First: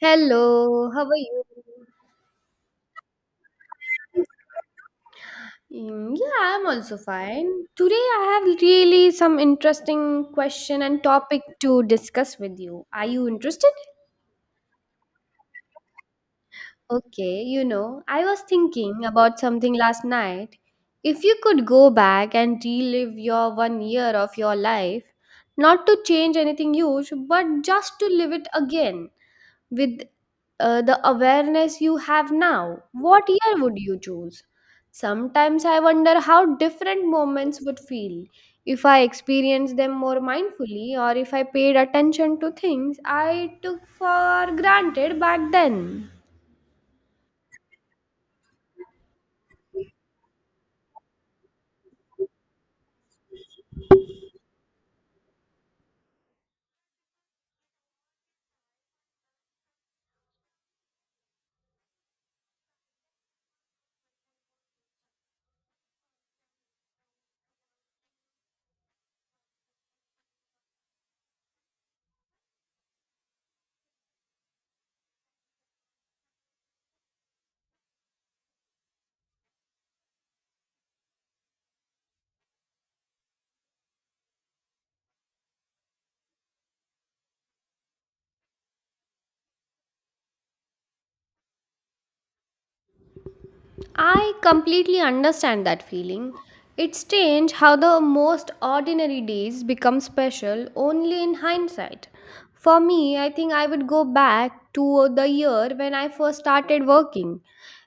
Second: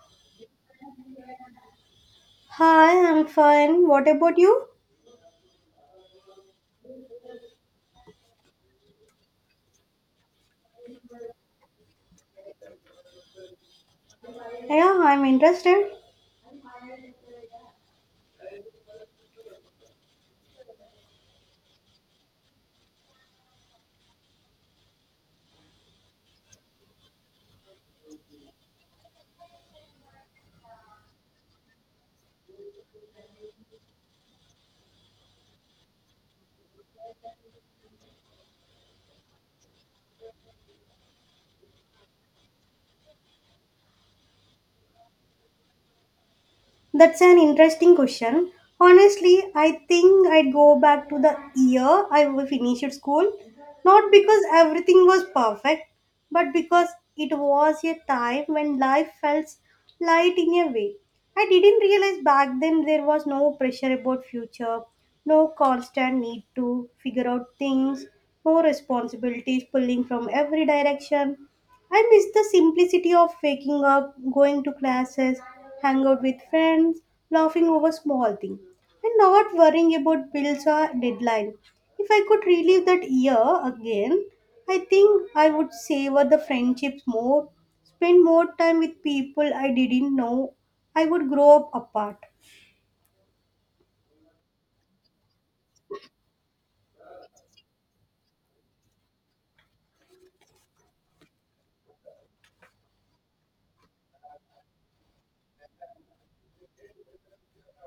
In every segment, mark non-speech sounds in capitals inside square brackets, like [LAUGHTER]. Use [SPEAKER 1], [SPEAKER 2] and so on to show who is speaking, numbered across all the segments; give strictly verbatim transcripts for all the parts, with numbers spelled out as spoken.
[SPEAKER 1] Hello, how are you?
[SPEAKER 2] Hi, I'm fine. What about you?
[SPEAKER 1] Mm, yeah, I'm also fine. Today I have really some interesting question and topic to discuss with you. Are you interested?
[SPEAKER 2] Yeah, I'm interested.
[SPEAKER 1] Okay, you know, I was thinking about something last night. If you could go back and relive your one year of your life, not to change anything huge, but just to live it again, with uh, the awareness you have now, what year would you choose? Sometimes I wonder how different moments would feel if I experienced them more mindfully or if I paid attention to things I took for granted back then.
[SPEAKER 2] That's an interesting question. Honestly, I think I'd go back to the year I finished school. Not because everything was perfect, but because it was a time when life felt light in a way. I didn't realize back then there was no pressure about future, no constant need to figure out things, no responsibilities pulling from every direction. I miss the simplicity of waking up, going to classes, hang out with friends, laughing over small things, and not worrying about bills or deadline. If I could relive that year again, I think I would savor the friendships more, spend more time with people I didn't know I would grow up apart.
[SPEAKER 1] I completely understand that feeling. It's strange how the most ordinary days become special only in hindsight. For me, I think I would go back to the year when I first started working.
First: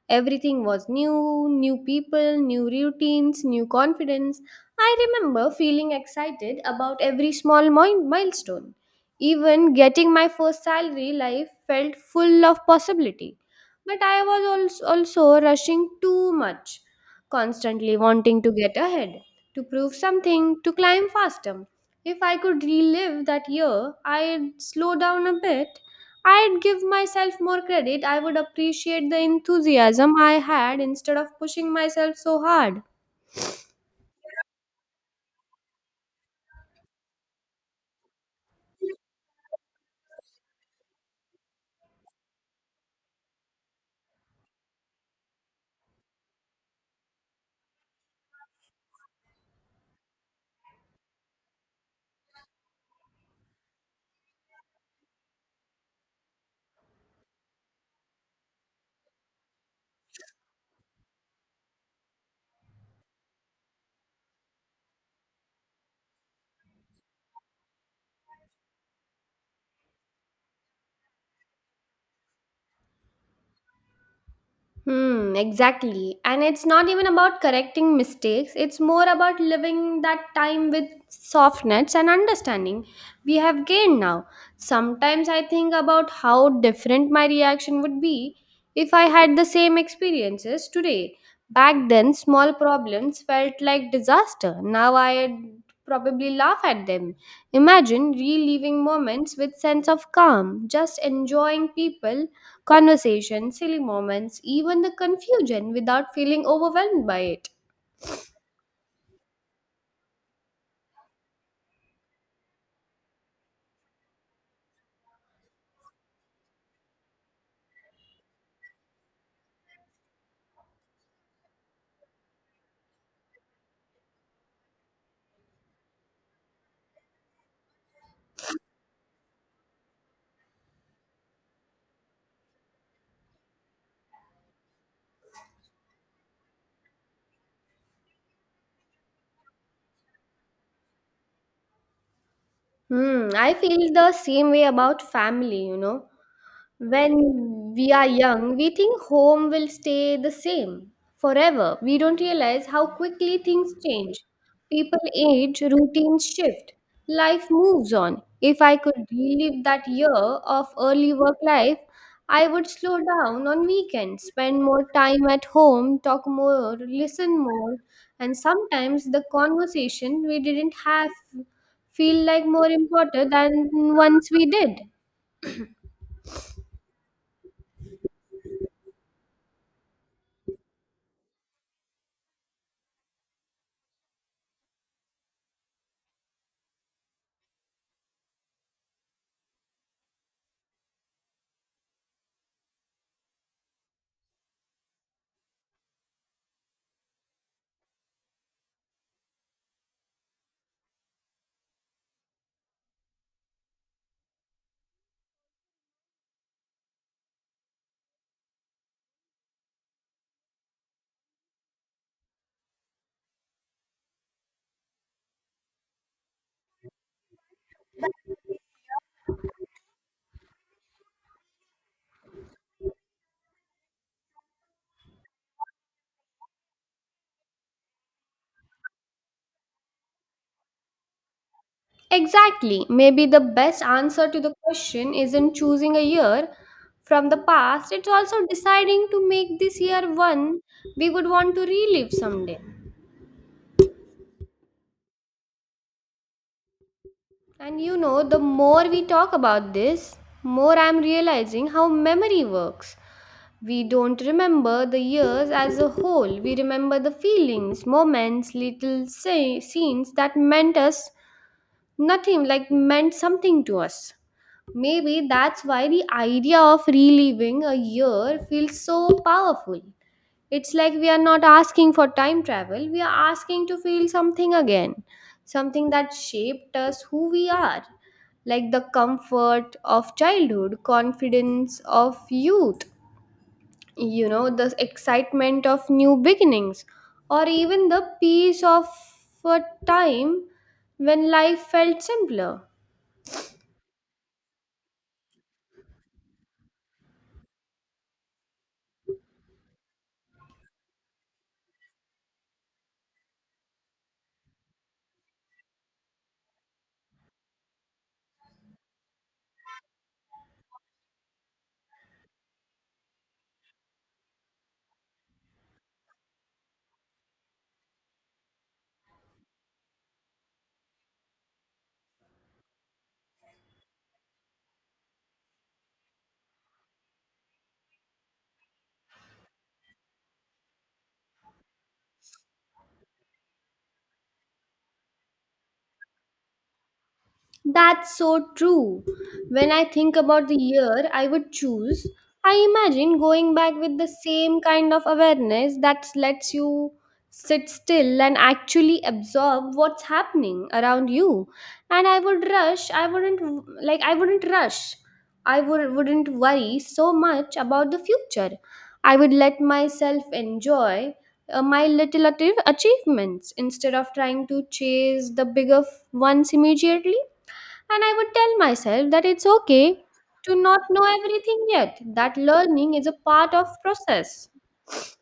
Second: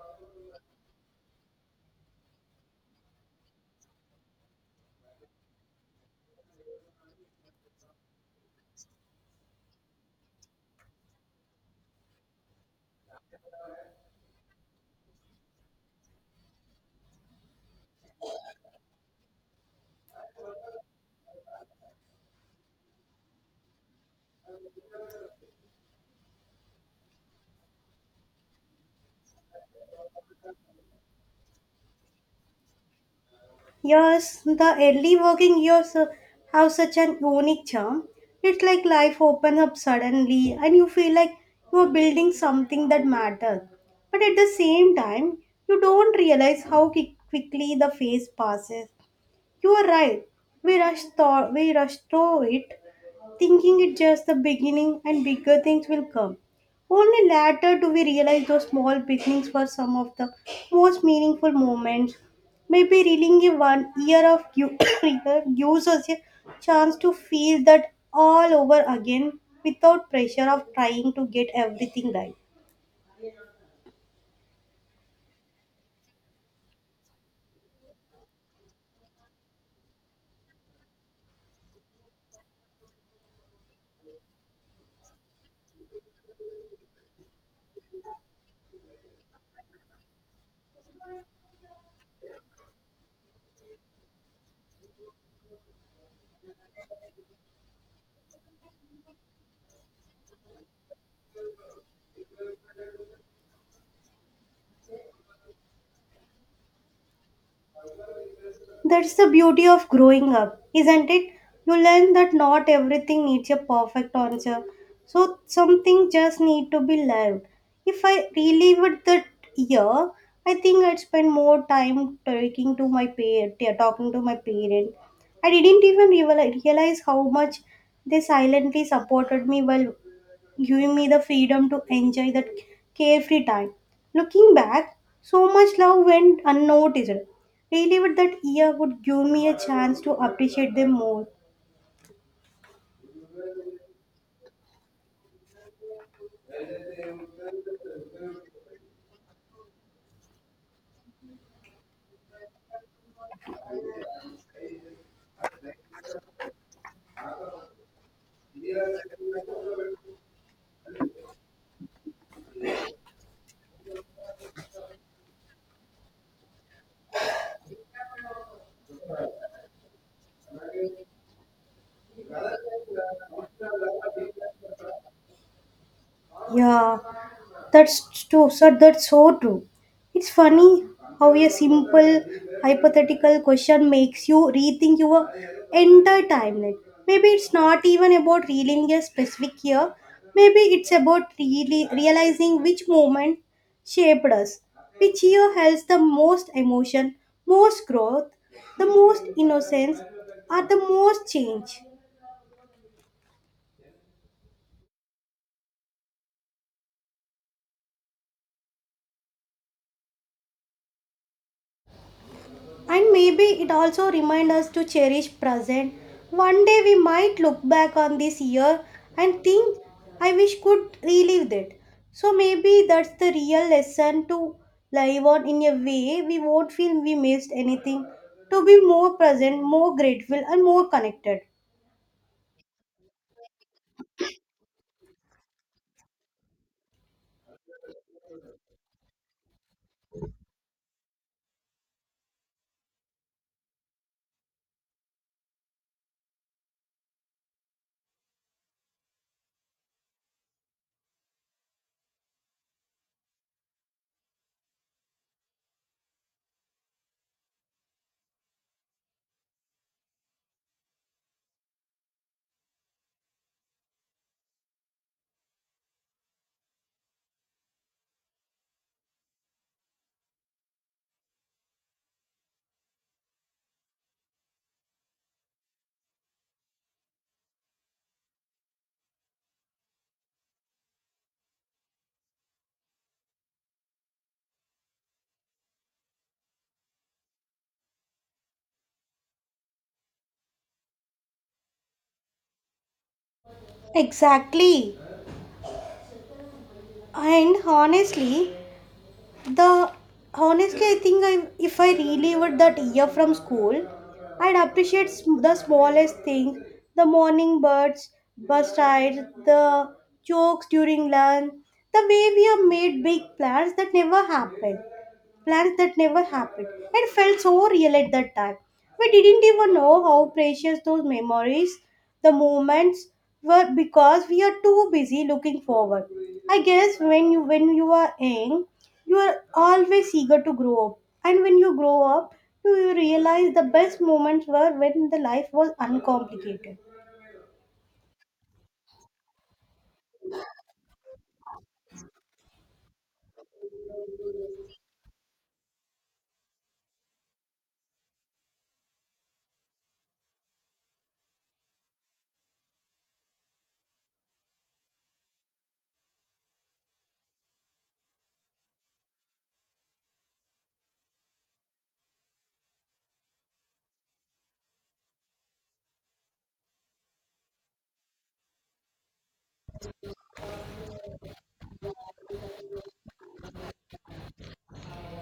[SPEAKER 1] Everything was new, new people, new routines, new confidence. I remember feeling excited about every small mi- milestone. Even getting my first salary life felt full of possibility. But I was als- also rushing too much, constantly wanting to get ahead, to prove something, to climb faster. If I could relive that year, I'd slow down a bit. I'd give myself more credit. I would appreciate the enthusiasm I had instead of pushing myself so hard.
[SPEAKER 2] Yes, the early working years uh, have such an unique charm. It's like life opens up suddenly and you feel like you are building something that matters. But at the same time, you don't realize how qui- quickly the phase passes. You are right. We rush through, we rush through it, thinking it just the beginning and bigger things will come. Only later do we realize those small beginnings were some of the most meaningful moments. Maybe reeling a one year of you [COUGHS] gives us a chance to feel that all over again without pressure of trying to get everything right.
[SPEAKER 1] Hmm, exactly. And it's not even about correcting mistakes, it's more about living that time with softness and understanding we have gained now. Sometimes I think about how different my reaction would be if I had the same experiences today. Back then, small problems felt like disaster. Now I'd probably laugh at them. Imagine reliving moments with sense of calm, just enjoying people, conversations, silly moments, even the confusion without feeling overwhelmed by it.
[SPEAKER 2] That's the beauty of growing up, isn't it? You learn that not everything needs a perfect answer. So some things just need to be learned. If I relived that year, I think I'd spend more time talking to my parent, yeah, talking to my parent. I didn't even reali- realize how much they silently supported me while giving me the freedom to enjoy that carefree time. Looking back, so much love went unnoticed. Really, with that year would give me a chance to appreciate them more.
[SPEAKER 1] Hmm, I feel the same way about family, you know. When we are young, we think home will stay the same forever. We don't realize how quickly things change. People age, routines shift, life moves on. If I could relive that year of early work life, I would slow down on weekends, spend more time at home, talk more, listen more, and sometimes the conversation we didn't have feel like more important than once we did.
[SPEAKER 2] Yeah, that's true, sir. That's so true. It's funny how a simple hypothetical question makes you rethink your entire timeline. Maybe it's not even about reeling a specific year. Maybe it's about really realizing which moment shaped us, which year has the most emotion, most growth, the most innocence, or the most change. And maybe it also reminds us to cherish present. One day we might look back on this year and think, I wish could relive it. So maybe that's the real lesson to live on in a way we won't feel we missed anything. To be more present, more grateful, and more connected.
[SPEAKER 1] Exactly. Maybe the best answer to the question isn't choosing a year from the past, it's also deciding to make this year one we would want to relive someday. And you know, the more we talk about this, more I'm realizing how memory works. We don't remember the years as a whole, we remember the feelings, moments, little say, scenes that meant us nothing like meant something to us. Maybe that's why the idea of reliving a year feels so powerful. It's like we are not asking for time travel, we are asking to feel something again, something that shaped us who we are, like the comfort of childhood, confidence of youth, you know the excitement of new beginnings, or even the peace of a time when life felt simpler.
[SPEAKER 2] Exactly. And honestly, the honestly I think I if I relived that year from school, I'd appreciate sm- the smallest things, the morning birds, bus rides, the jokes during lunch, the way we have made big plans that never happened plans that never happened. It felt so real at that time. We didn't even know how precious those memories, the moments were because we are too busy looking forward. I guess when you when you are young, you are always eager to grow up. And when you grow up, you realize the best moments were when the life was uncomplicated.
[SPEAKER 1] That's so true. When I think about the year I would choose, I imagine going back with the same kind of awareness that lets you sit still and actually absorb what's happening around you. And I would rush, I wouldn't like I wouldn't rush. I would wouldn't worry so much about the future. I would let myself enjoy uh, my little atti- achievements instead of trying to chase the bigger f- ones immediately. And I would tell myself that it's okay to not know everything yet, that learning is a part of process.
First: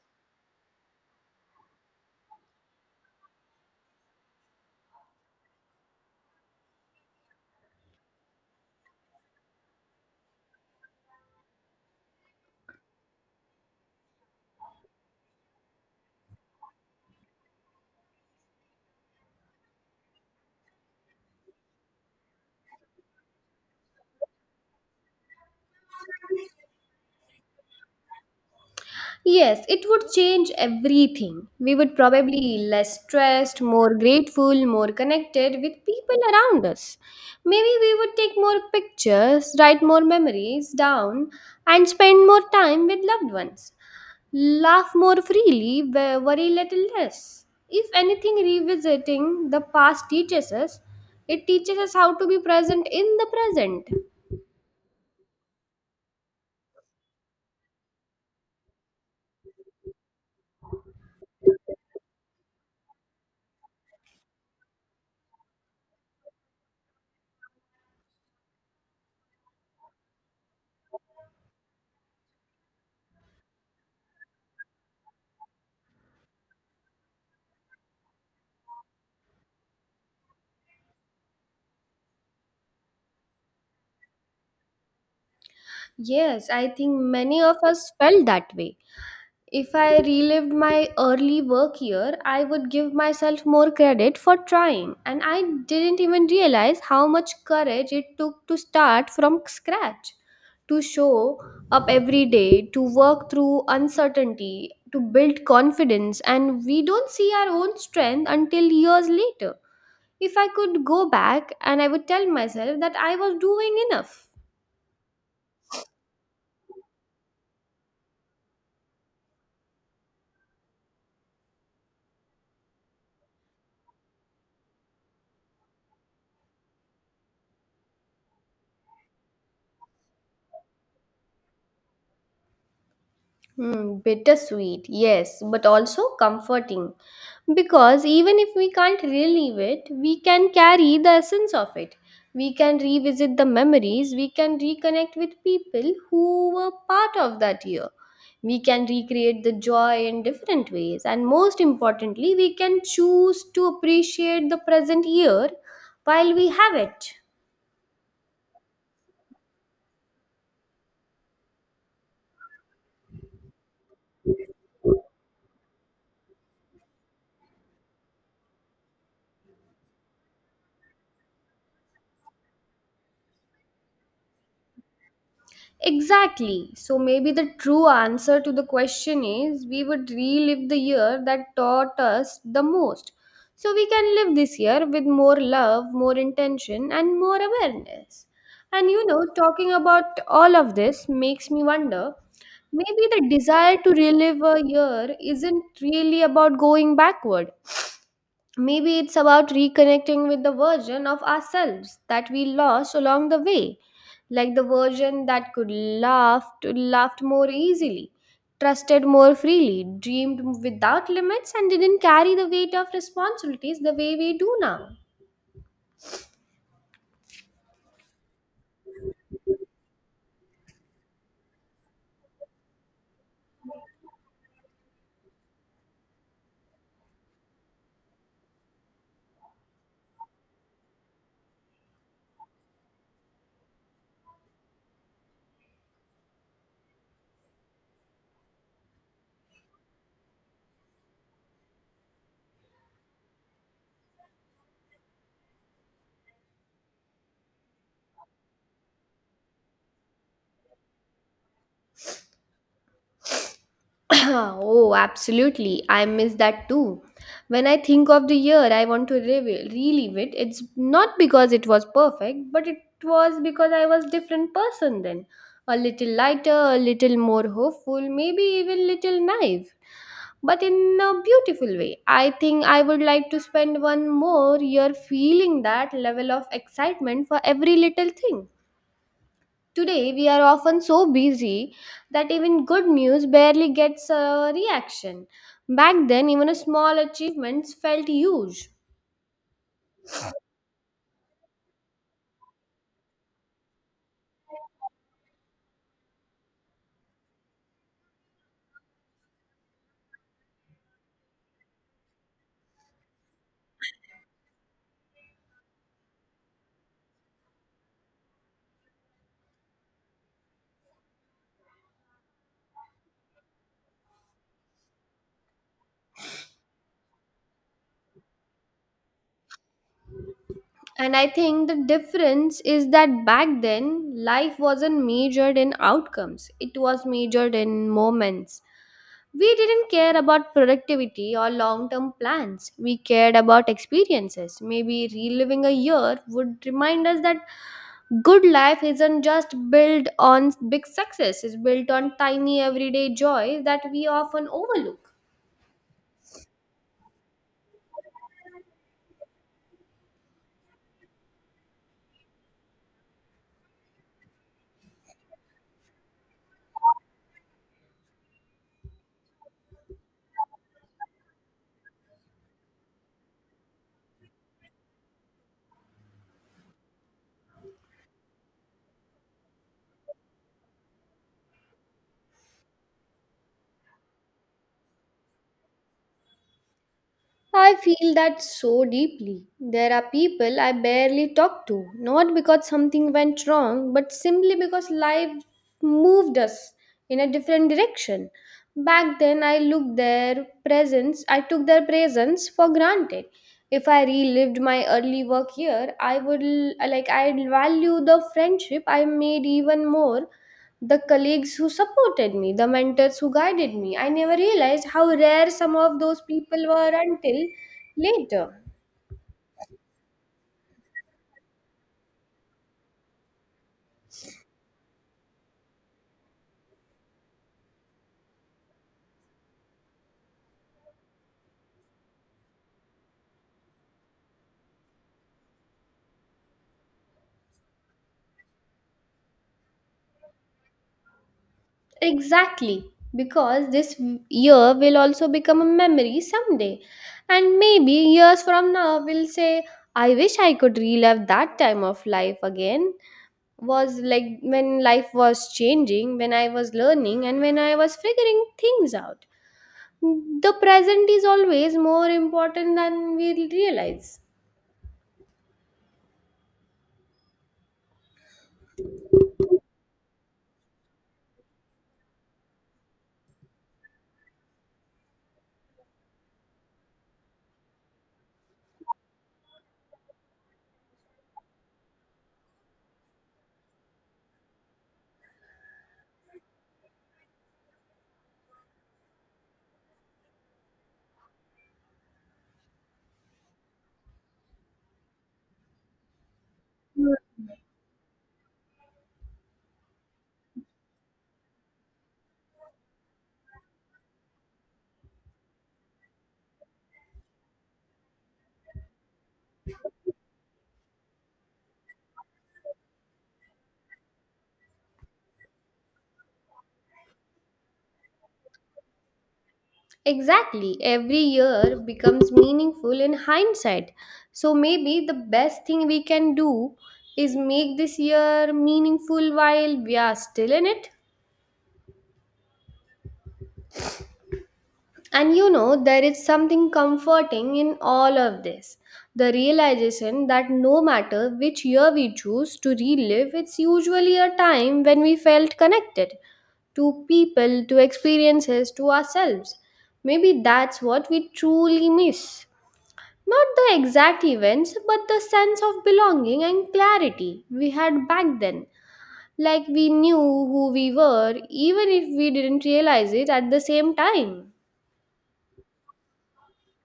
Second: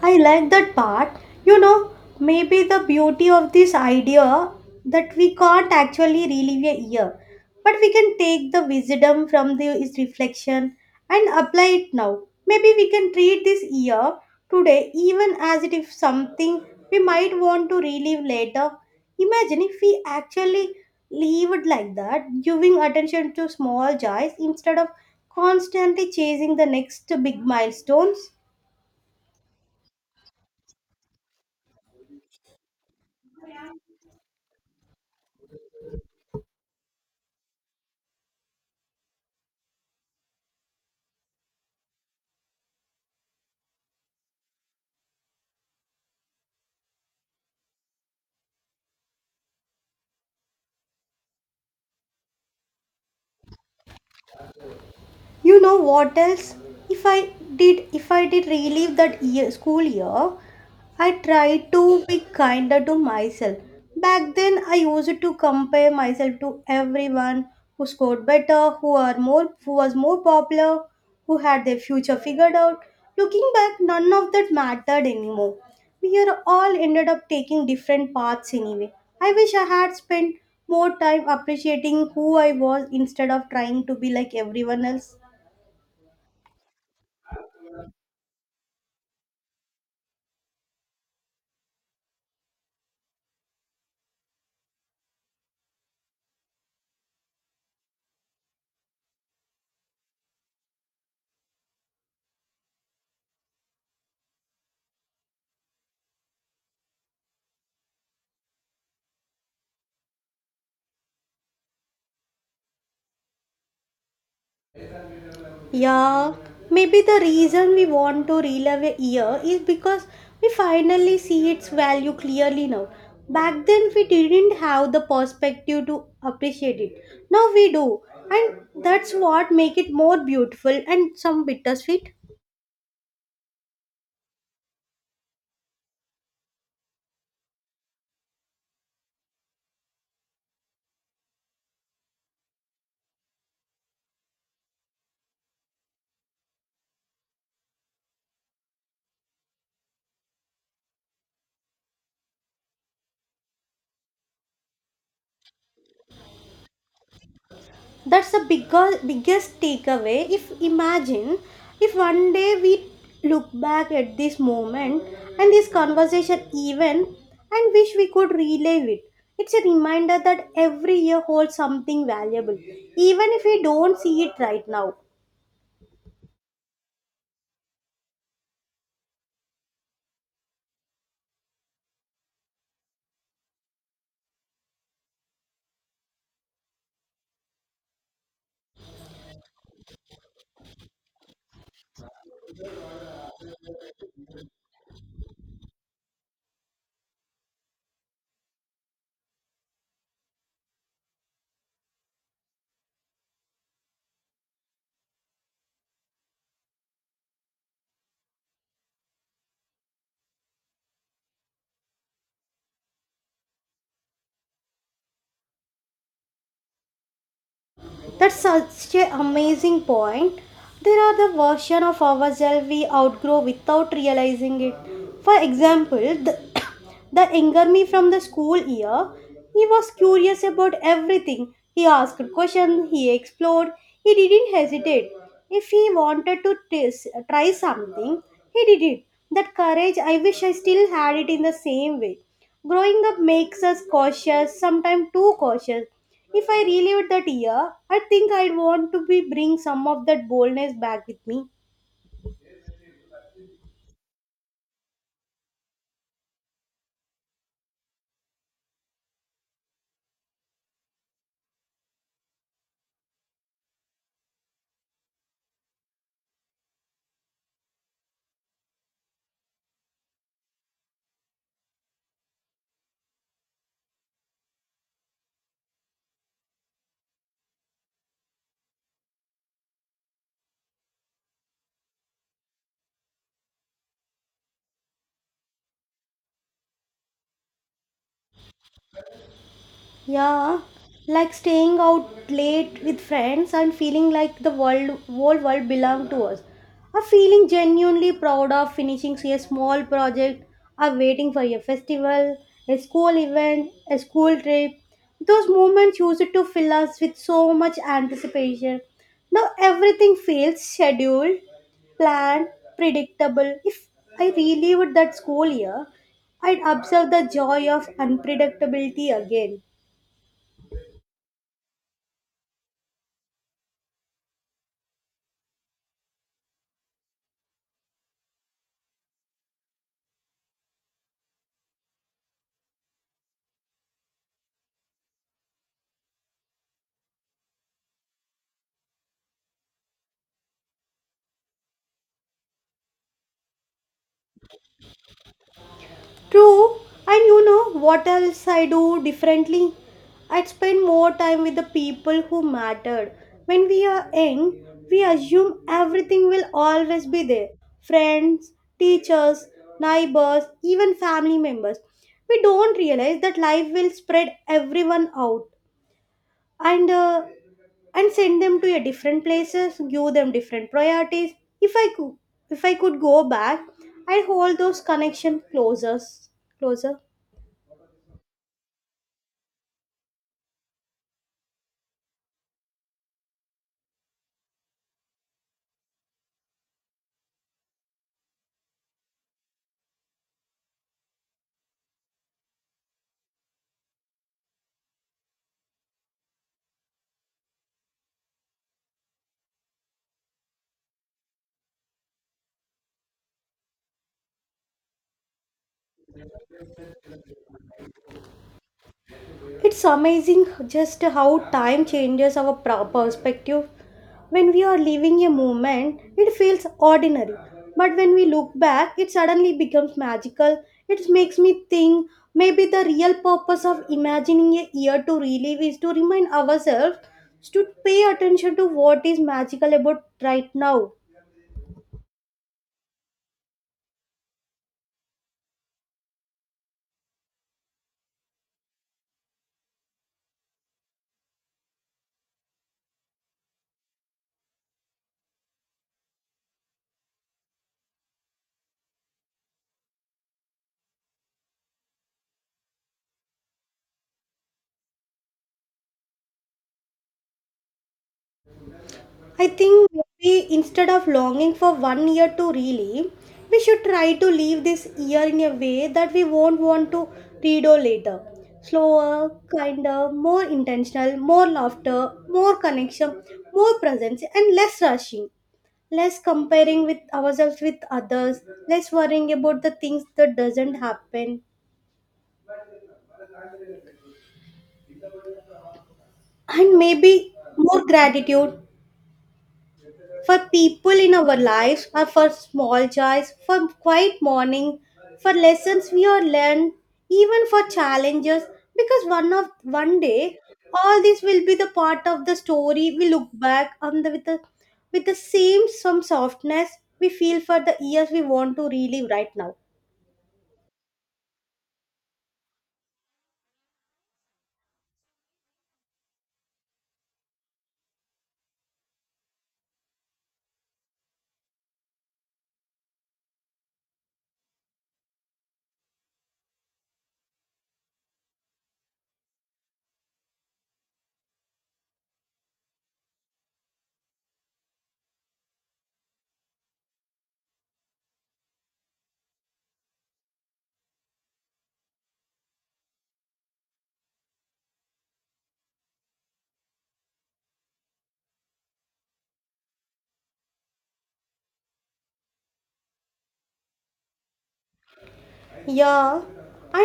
[SPEAKER 2] I like that part. You know, maybe the beauty of this idea that we can't actually relive a year, but we can take the wisdom from this reflection and apply it now. Maybe we can treat this year today even as it if something we might want to relive later. Imagine if we actually lived like that, giving attention to small joys instead of constantly chasing the next big milestones.
[SPEAKER 1] Yes, it would change everything. We would probably less stressed, more grateful, more connected with people around us. Maybe we would take more pictures, write more memories down, and spend more time with loved ones. Laugh more freely, wo- worry little less. If anything, revisiting the past teaches us, it teaches us how to be present in the present.
[SPEAKER 2] You know what else? If I did, if I did relive that year, school year, I tried to be kinder to myself. Back then, I used to compare myself to everyone who scored better, who are more, who was more popular, who had their future figured out. Looking back, none of that mattered anymore. We are all ended up taking different paths anyway. I wish I had spent more time appreciating who I was instead of trying to be like everyone else.
[SPEAKER 1] Yes, I think many of us felt that way. If I relived my early work year, I would give myself more credit for trying, and I didn't even realize how much courage it took to start from scratch, to show up every day, to work through uncertainty, to build confidence, and we don't see our own strength until years later. If I could go back and I would tell myself that I was doing enough.
[SPEAKER 2] Yeah, maybe the reason we want to relive a year is because we finally see its value clearly now. Back then, we didn't have the perspective to appreciate it. Now we do, and that's what make it more beautiful and some bittersweet.
[SPEAKER 1] Hmm, bittersweet, yes, but also comforting. Because even if we can't relive it, we can carry the essence of it. We can revisit the memories, we can reconnect with people who were part of that year. We can recreate the joy in different ways, and most importantly, we can choose to appreciate the present year while we have it.
[SPEAKER 2] That's the bigger, biggest takeaway. If imagine if one day we look back at this moment and this conversation even and wish we could relive it, it's a reminder that every year holds something valuable even if we don't see it right now.
[SPEAKER 1] Exactly. So maybe the true answer to the question is we would relive the year that taught us the most. So we can live this year with more love, more intention, and more awareness. And you know, talking about all of this makes me wonder maybe the desire to relive a year isn't really about going backward. Maybe it's about reconnecting with the version of ourselves that we lost along the way, like the version that could laugh, laughed more easily, trusted more freely, dreamed without limits, and didn't carry the weight of responsibilities the way we do now.
[SPEAKER 2] That's such an amazing point. There are the version of ourselves we outgrow without realizing it. For example, the, [COUGHS] the anger me from the school year, he was curious about everything. He asked questions, he explored, he didn't hesitate. If he wanted to tis- try something, he did it. That courage, I wish I still had it in the same way. Growing up makes us cautious, sometimes too cautious. If I relived that year, I think I'd want to be bring some of that boldness back with me.
[SPEAKER 1] [COUGHS] [CLEARS THROAT] Oh, absolutely. I miss that too. When I think of the year I want to revi- relive it, it's not because it was perfect, but it was because I was different person then. A little lighter, a little more hopeful, maybe even little naive, but in a beautiful way. I think I would like to spend one more year feeling that level of excitement for every little thing. Today, we are often so busy that even good news barely gets a reaction. Back then, even a small achievement felt huge.
[SPEAKER 2] Yeah, like staying out late with friends and feeling like the world, whole world belong to us. Or feeling genuinely proud of finishing say, a small project or waiting for a festival, a school event, a school trip. Those moments used to fill us with so much anticipation. Now everything feels scheduled, planned, predictable. If I relived that school year, I'd observe the joy of unpredictability again.
[SPEAKER 1] And I think the difference is that back then, life wasn't measured in outcomes, it was measured in moments. We didn't care about productivity or long term plans. We cared about experiences. Maybe reliving a year would remind us that good life isn't just built on big success, it's built on tiny everyday joy that we often overlook.
[SPEAKER 2] True, and you know what else I do differently? I'd spend more time with the people who mattered. When we are young, we assume everything will always be there, friends, teachers, neighbors, even family members. We don't realize that life will spread everyone out and uh, and send them to a different places, give them different priorities. If I could, if I could go back, I'd hold those connections closer, closer.
[SPEAKER 1] I feel that so deeply. There are people I barely talk to, not because something went wrong, but simply because life moved us in a different direction. Back then, I looked their presence, I took their presence for granted. If I relived my early work here, I would l- like I'd value the friendship I made even more, the colleagues who supported me, the mentors who guided me. I never realized how rare some of those people were until later.
[SPEAKER 2] It's amazing just how time changes our pro- perspective. When we are living a moment, it feels ordinary. But when we look back, it suddenly becomes magical. It makes me think maybe the real purpose of imagining a year to relive is to remind ourselves to pay attention to what is magical about right now.
[SPEAKER 1] Exactly, because this year will also become a memory someday. And maybe years from now, we'll say, I wish I could relive that time of life again. Was like when life was changing, when I was learning, and when I was figuring things out. The present is always more important than we realize.
[SPEAKER 2] I think we, instead of longing for one year to relive, we should try to live this year in a way that we won't want to redo later. Slower, kinder, more intentional, more laughter, more connection, more presence, and less rushing. Less comparing with ourselves with others, less worrying about the things that doesn't happen, and maybe more gratitude, for people in our lives, or for small joys, for quiet morning, for lessons we are learned, even for challenges, because one of one day all this will be the part of the story we look back on the with the with the same some softness we feel for the years we want to relive right now.
[SPEAKER 1] Exactly. Every year becomes meaningful in hindsight. So maybe the best thing we can do is make this year meaningful while we are still in it. And you know, there is something comforting in all of this. The realization that no matter which year we choose to relive, it's usually a time when we felt connected to people, to experiences, to ourselves. Maybe that's what we truly miss. Not the exact events, but the sense of belonging and clarity we had back then. Like we knew who we were, even if we didn't realize it at the same time.
[SPEAKER 2] Yeah, and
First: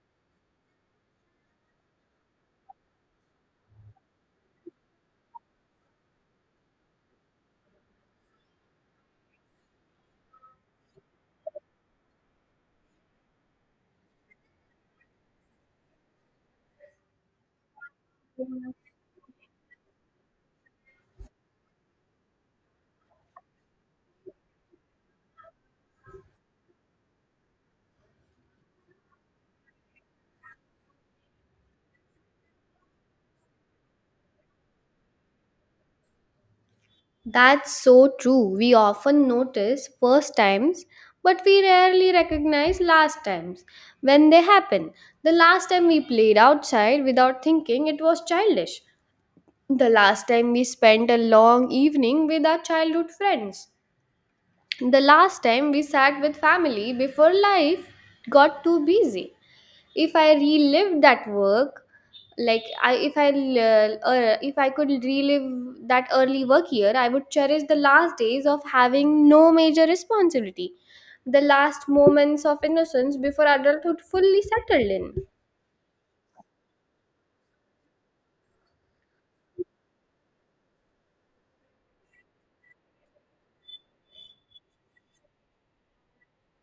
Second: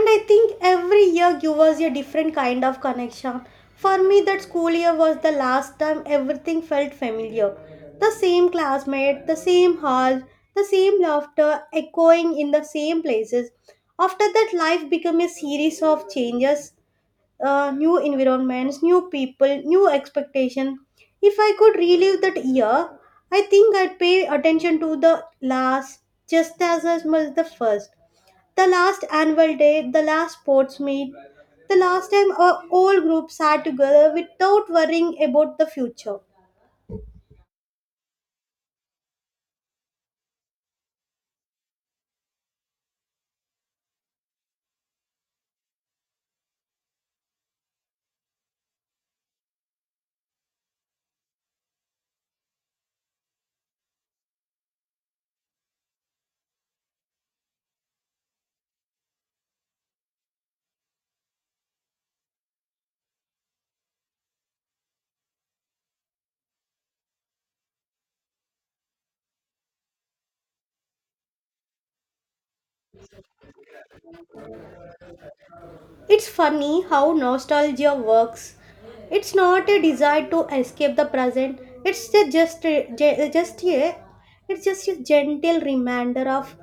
[SPEAKER 2] I think every year give us a different kind of connection. For me, that school year was the last time everything felt familiar. The same classmate, the same hall, the same laughter echoing in the same places. After that, life became a series of changes, uh, new environments, new people, new expectations. If I could relive that year, I think I'd pay attention to the last just as much as the first, the last annual day, the last sports meet, the last time our whole group sat together without worrying about the future.
[SPEAKER 1] That's so true. We often notice first times, but we rarely recognize last times when they happen. The last time we played outside without thinking, it was childish. The last time we spent a long evening with our childhood friends. The last time we sat with family before life got too busy. If I relived that work, like I, if I l- uh, if I could relive that early work year, I would cherish the last days of having no major responsibility, the last moments of innocence before adulthood fully settled in.
[SPEAKER 2] It's funny how nostalgia works. It's not a desire to escape the present. It's the just ge- just a it's just a gentle reminder of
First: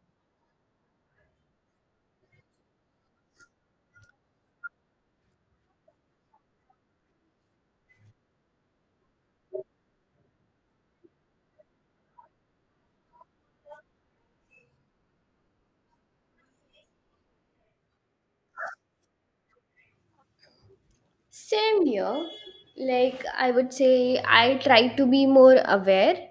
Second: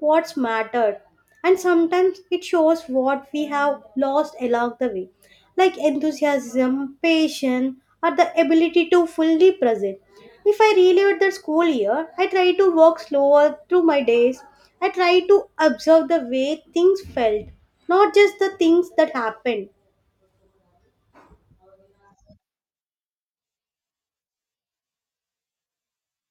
[SPEAKER 2] what's mattered. And sometimes it shows what we have lost along the way, like enthusiasm, patience, or the ability to fully present. If I relived the school year, I try to walk slower through my days. I try to observe the way things felt, not just the things that happened.
[SPEAKER 1] Same here. Like I would say, I try to be more aware,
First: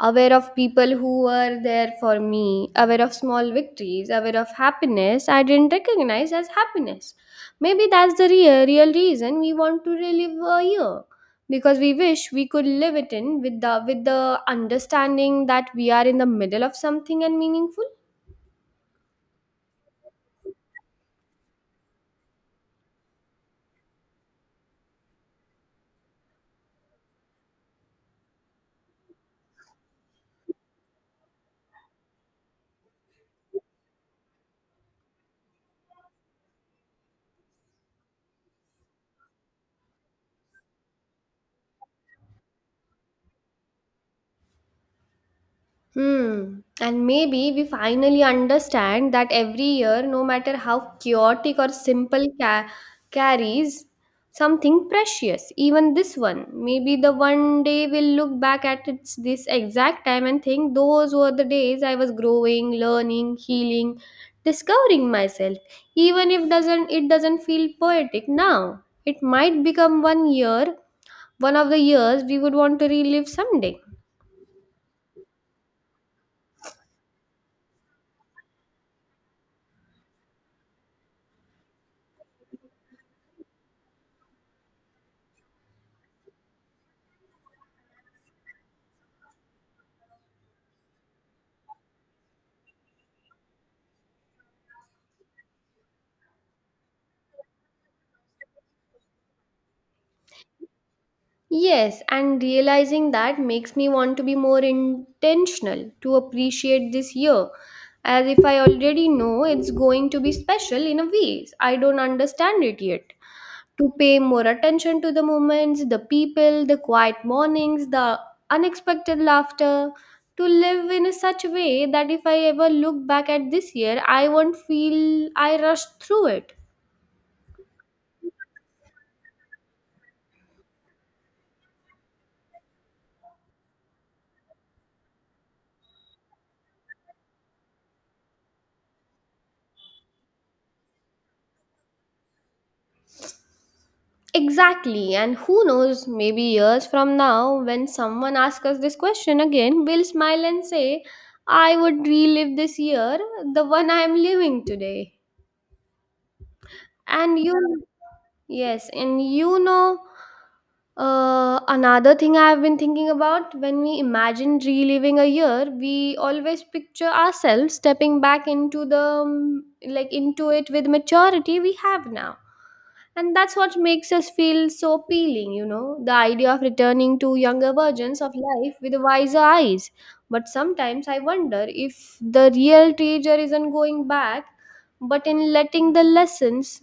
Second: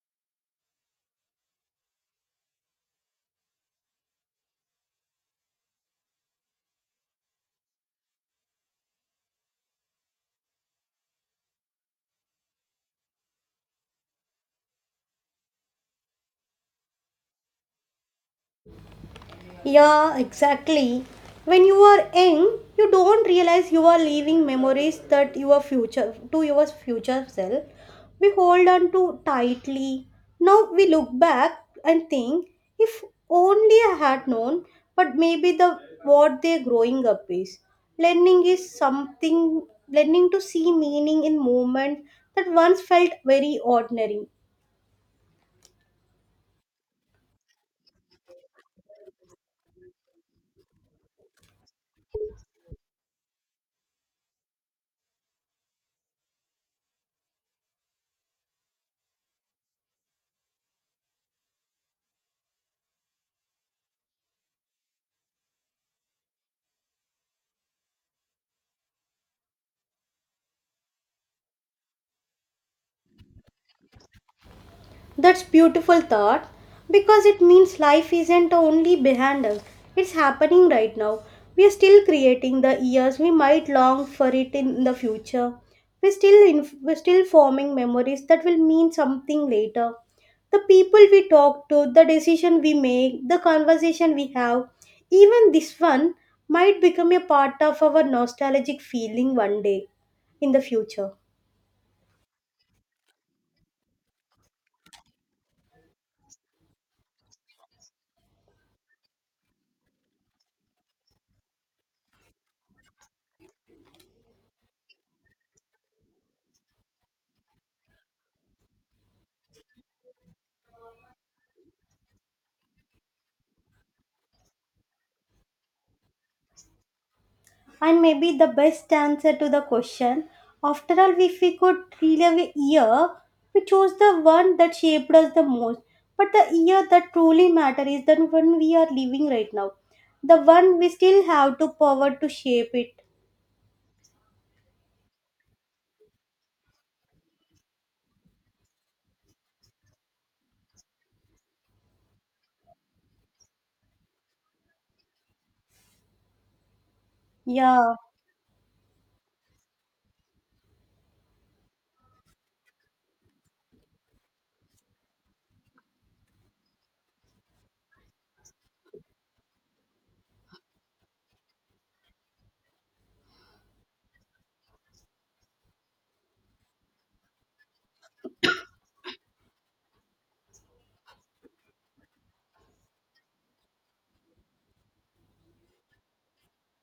[SPEAKER 1] aware of people who were there for me, aware of small victories, aware of happiness I didn't recognize as happiness. Maybe that's the real, real reason we want to relive a year because we wish we could live it in with the with the understanding that we are in the middle of something and meaningful.
[SPEAKER 2] Yeah, exactly. When you are young, you don't realize you are leaving memories that your future to your future self. We hold on to tightly. Now we look back and think, if only I had known, but maybe the what they're growing up is. Learning is something learning to see meaning in moment that once felt very ordinary.
[SPEAKER 1] Hmm. And maybe we finally understand that every year, no matter how chaotic or simple, ca- carries something precious. Even this one. Maybe the one day we'll look back at its this exact time and think those were the days I was growing, learning, healing, discovering myself. Even if doesn't it doesn't feel poetic now. It might become one year, one of the years we would want to relive someday.
[SPEAKER 2] That's beautiful thought because it means life isn't only behind us. It's happening right now. We are still creating the years we might long for it in the future. We are still in. We're still forming memories that will mean something later. The people we talk to, the decision we make, the conversation we have, even this one might become a part of our nostalgic feeling one day in the future.
[SPEAKER 1] Yes, and realizing that makes me want to be more intentional to appreciate this year, as if I already know it's going to be special in a way. I don't understand it yet. To pay more attention to the moments, the people, the quiet mornings, the unexpected laughter, to live in such a way that if I ever look back at this year, I won't feel I rushed through it.
[SPEAKER 2] And maybe the best answer to the question. After all, if we could relive a year, we chose the one that shaped us the most. But the year that truly matters is the one we are living right now, the one we still have to power to shape it.
[SPEAKER 1] Exactly, and who knows, maybe years from now, when someone asks us this question again, we'll smile and say, I would relive this year, the one I'm living today. And you,
[SPEAKER 2] Yeah.
[SPEAKER 1] yes, and you know, uh, another thing I've been thinking about: when we imagine reliving a year, we always picture ourselves stepping back into the um, like into it with maturity we have now. And that's what makes us feel so appealing, you know, the idea of returning to younger versions of life with wiser eyes. But sometimes I wonder if the real treasure isn't going back, but in letting the lessons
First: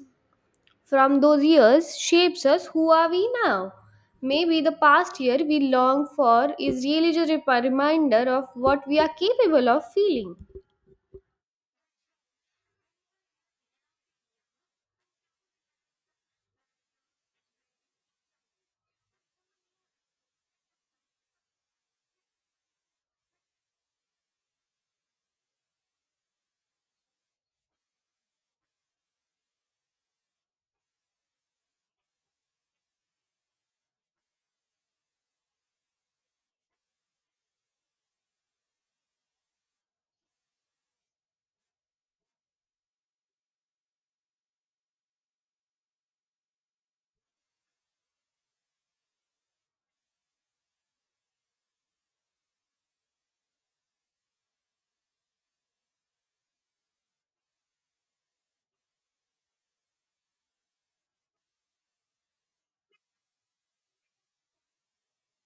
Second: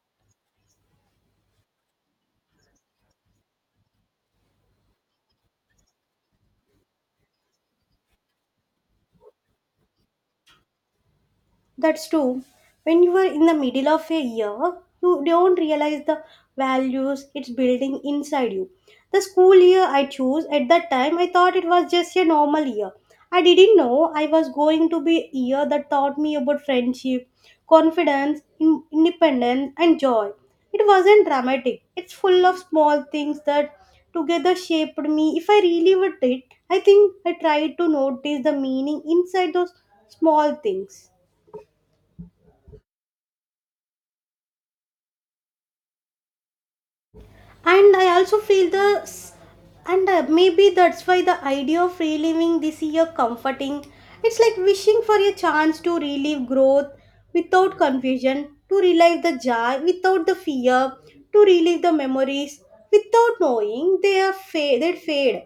[SPEAKER 1] from those years shapes us who are we now. Maybe the past year we long for is really just a reminder of what we are capable of feeling.
[SPEAKER 2] That's true. When you are in the middle of a year, you don't realize the values it's building inside you. The school year I chose at that time, I thought it was just a normal year. I didn't know I was going to be a year that taught me about friendship, confidence, in- independence, and joy. It wasn't dramatic. It's full of small things that together shaped me. If I really would it, I think I tried to notice the meaning inside those small things. And I also feel the s- and uh, Maybe that's why the idea of reliving this year comforting, it's like wishing for a chance to relive growth without confusion, to relive the joy without the fear, to relive the memories without knowing they are fa- they fade.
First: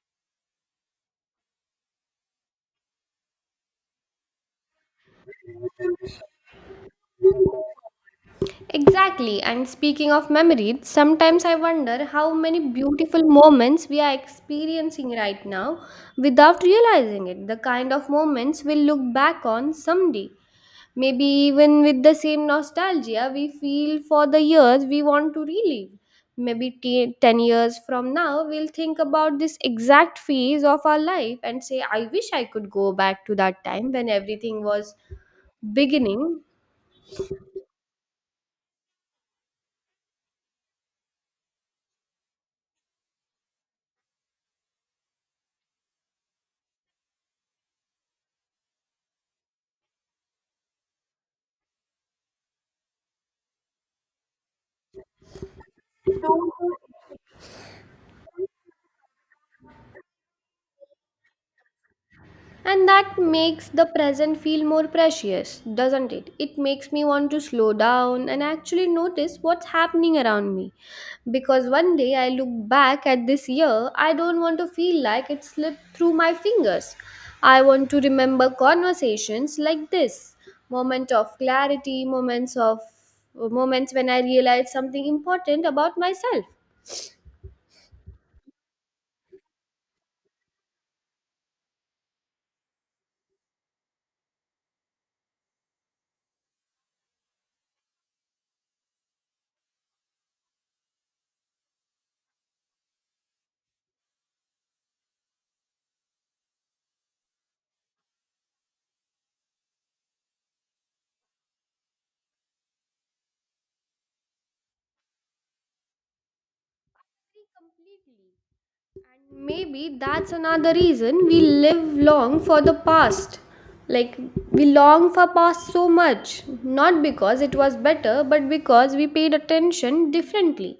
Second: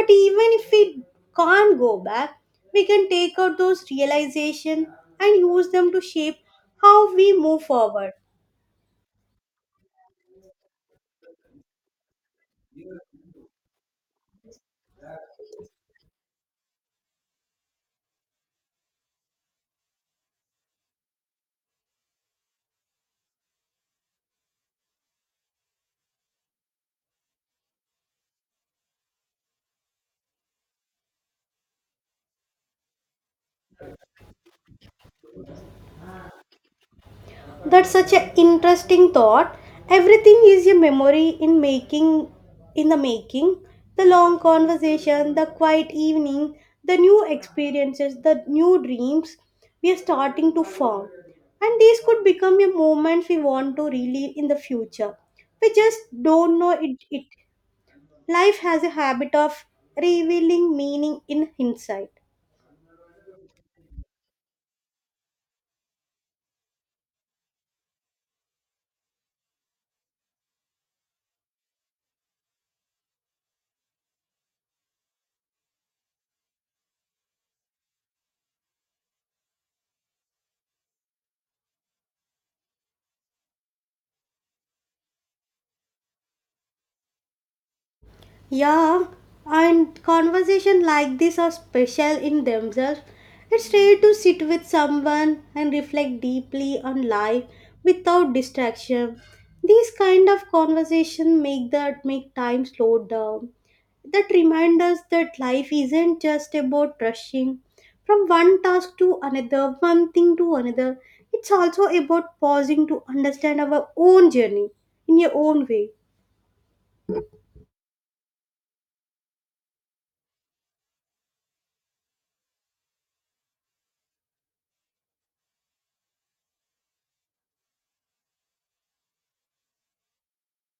[SPEAKER 2] But even if we can't go back, we can take out those realization and use them to shape how we move forward.
[SPEAKER 1] Exactly, and speaking of memories, sometimes I wonder how many beautiful moments we are experiencing right now without realizing it. The kind of moments we'll look back on someday, maybe even with the same nostalgia we feel for the years we want to relive. Maybe t- ten years from now, we'll think about this exact phase of our life and say, I wish I could go back to that time when everything was beginning.
[SPEAKER 2] That's such an interesting thought. Everything is a memory in making in the making. The long conversation, the quiet evening, the new experiences, the new dreams we are starting to form, and these could become a moments we want to relive in the future. We just don't know it, it Life has a habit of revealing meaning in hindsight.
[SPEAKER 1] And that makes the present feel more precious, doesn't it? It makes me want to slow down and actually notice what's happening around me. Because one day I look back at this year, I don't want to feel like it slipped through my fingers. I want to remember conversations like this, moment of clarity, moments of moments when I realized something important about myself.
[SPEAKER 2] Yeah, and conversation like this are special in themselves. It's rare to sit with someone and reflect deeply on life without distraction. These kind of conversation make that make time slow down. That remind us that life isn't just about rushing from one task to another, one thing to another. It's also about pausing to understand our own journey in your own way.
[SPEAKER 1] Maybe that's another reason we live long for the past. Like, we long for past so much, not because it was better, but because we paid attention differently.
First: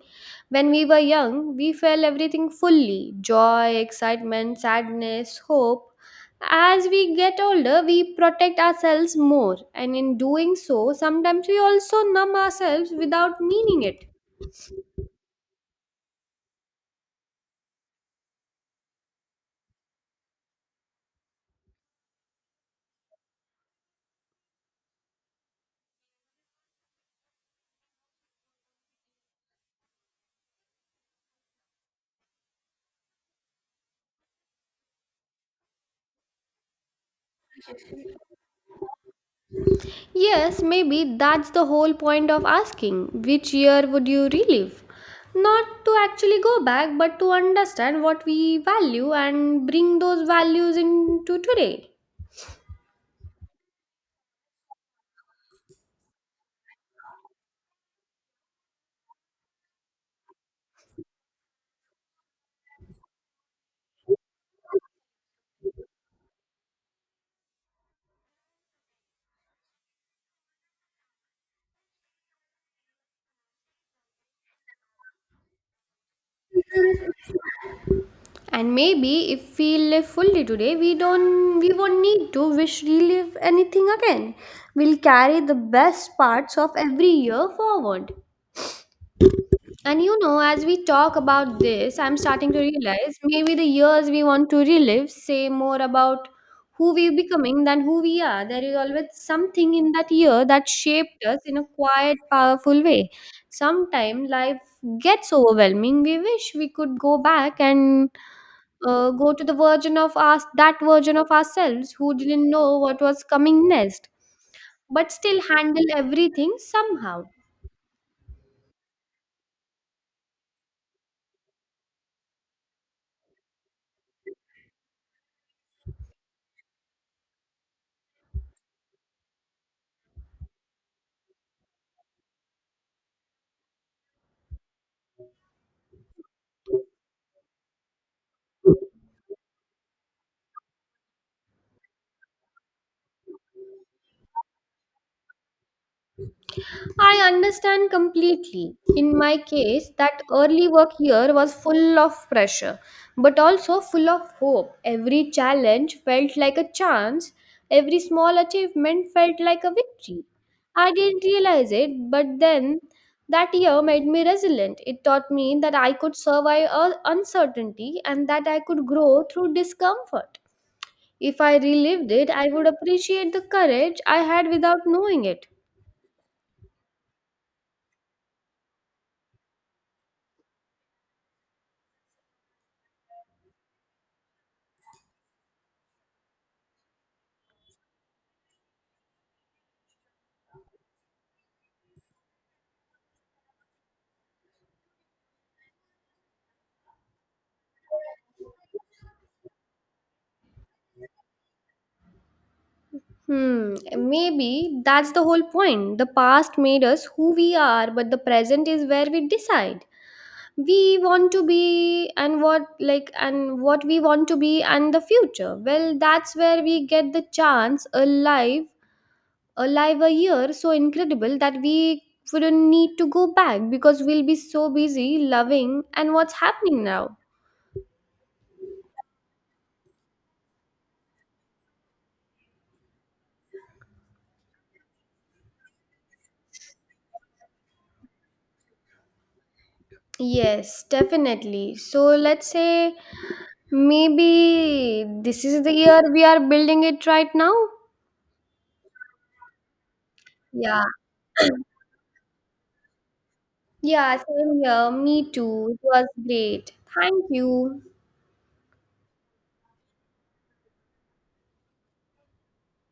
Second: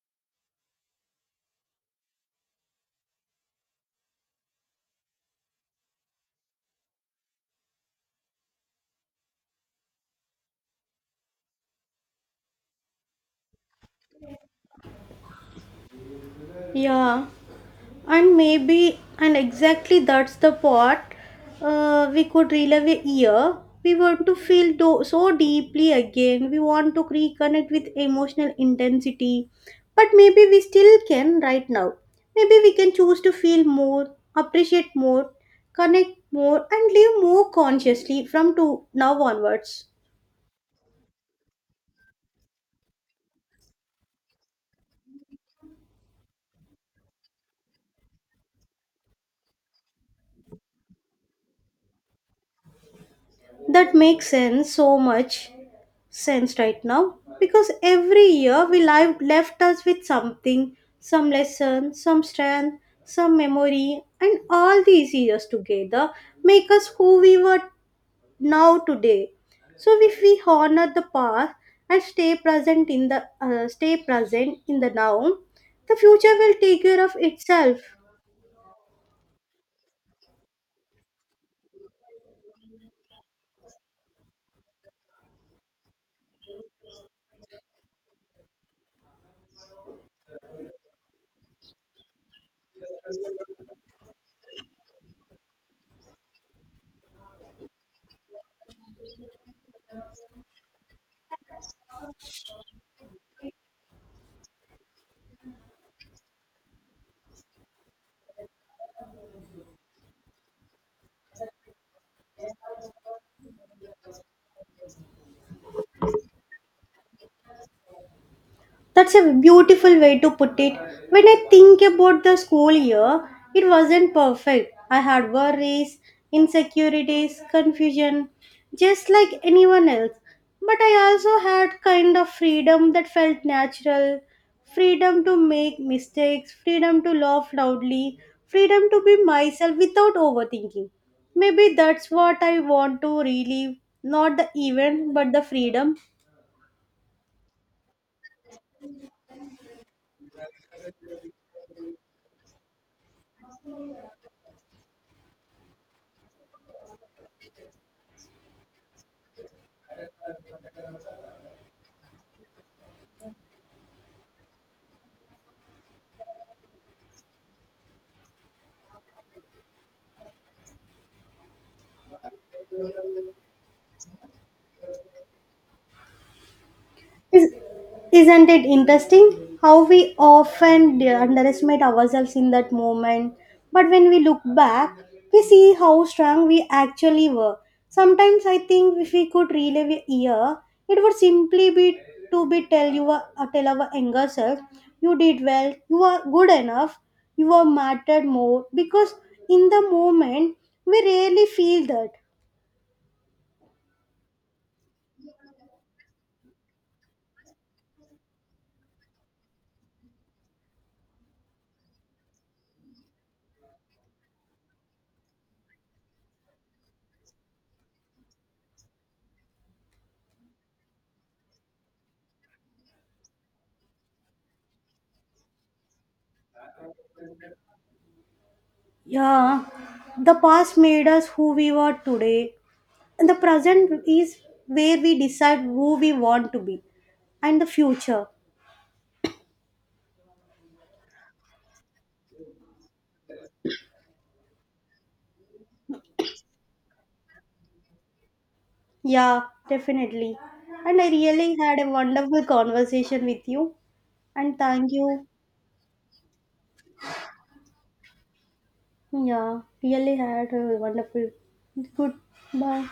[SPEAKER 1] When we were young, we felt everything fully: joy, excitement, sadness, hope. As we get older, we protect ourselves more, and in doing so, sometimes we also numb ourselves without meaning it.
[SPEAKER 2] Yeah. and maybe and exactly that's the part, uh, we could relive a year, we want to feel do- so deeply again, we want to reconnect with emotional intensity. But maybe we still can right now. Maybe we can choose to feel more, appreciate more, connect more, and live more consciously from to now onwards.
[SPEAKER 1] Yes, maybe that's the whole point of asking which year would you relive? Not to actually go back, but to understand what we value and bring those values into today.
[SPEAKER 2] That makes sense, so much sense right now, because every year we live left us with something, some lesson, some strength, some memory, and all these years together make us who we were now today. So if we honor the past and stay present in the uh, stay present in the now, the future will take care of itself.
[SPEAKER 1] And maybe if we live fully today, we don't we won't need to wish relive anything again. We'll carry the best parts of every year forward. And you know, as we talk about this, I'm starting to realize maybe the years we want to relive say more about who we're becoming than who we are. There is always something in that year that shaped us in a quiet, powerful way. Sometimes life gets overwhelming. We wish we could go back and uh, go to the version of us, that version of ourselves who didn't know what was coming next, but still handle everything somehow.
[SPEAKER 2] That's a beautiful way to put it. When I think about the school year, it wasn't perfect. I had worries, insecurities, confusion, just like anyone else. But I also had kind of freedom that felt natural, freedom to make mistakes, freedom to laugh loudly, freedom to be myself without overthinking. Maybe that's what I want to relive, not the event, but the freedom.
[SPEAKER 1] I understand completely. In my case, that early work year was full of pressure, but also full of hope. Every challenge felt like a chance, every small achievement felt like a victory. I didn't realize it, but then that year made me resilient. It taught me that I could survive uh, uncertainty and that I could grow through discomfort. If I relived it, I would appreciate the courage I had without knowing it.
[SPEAKER 2] Is, isn't it interesting how we often de- underestimate ourselves in that moment? But when we look back, we see how strong we actually were. Sometimes I think if we could relive a year, it would simply be to be tell you uh, tell our younger self, you did well, you are good enough, you are mattered more. Because in the moment, we rarely feel that.
[SPEAKER 1] Hmm, maybe that's the whole point. The past made us who we are, but the present is where we decide. We want to be and what like and what we want to be and the future. Well, that's where we get the chance alive, alive a year so incredible that we wouldn't need to go back because we'll be so busy loving and what's happening now.
[SPEAKER 2] Yeah, the past made us who we were today. And the present is where we decide who we want to be and the future.
[SPEAKER 1] Yes, definitely. So let's say, maybe this is the year we are building it right now.
[SPEAKER 2] Yeah, definitely.
[SPEAKER 1] Yeah.
[SPEAKER 2] And I really had a wonderful conversation with you.
[SPEAKER 1] Yeah, same
[SPEAKER 2] And
[SPEAKER 1] here.
[SPEAKER 2] thank you.
[SPEAKER 1] Me too. It was great. Thank you.
[SPEAKER 2] Yeah, really had a wonderful. Good. Bye.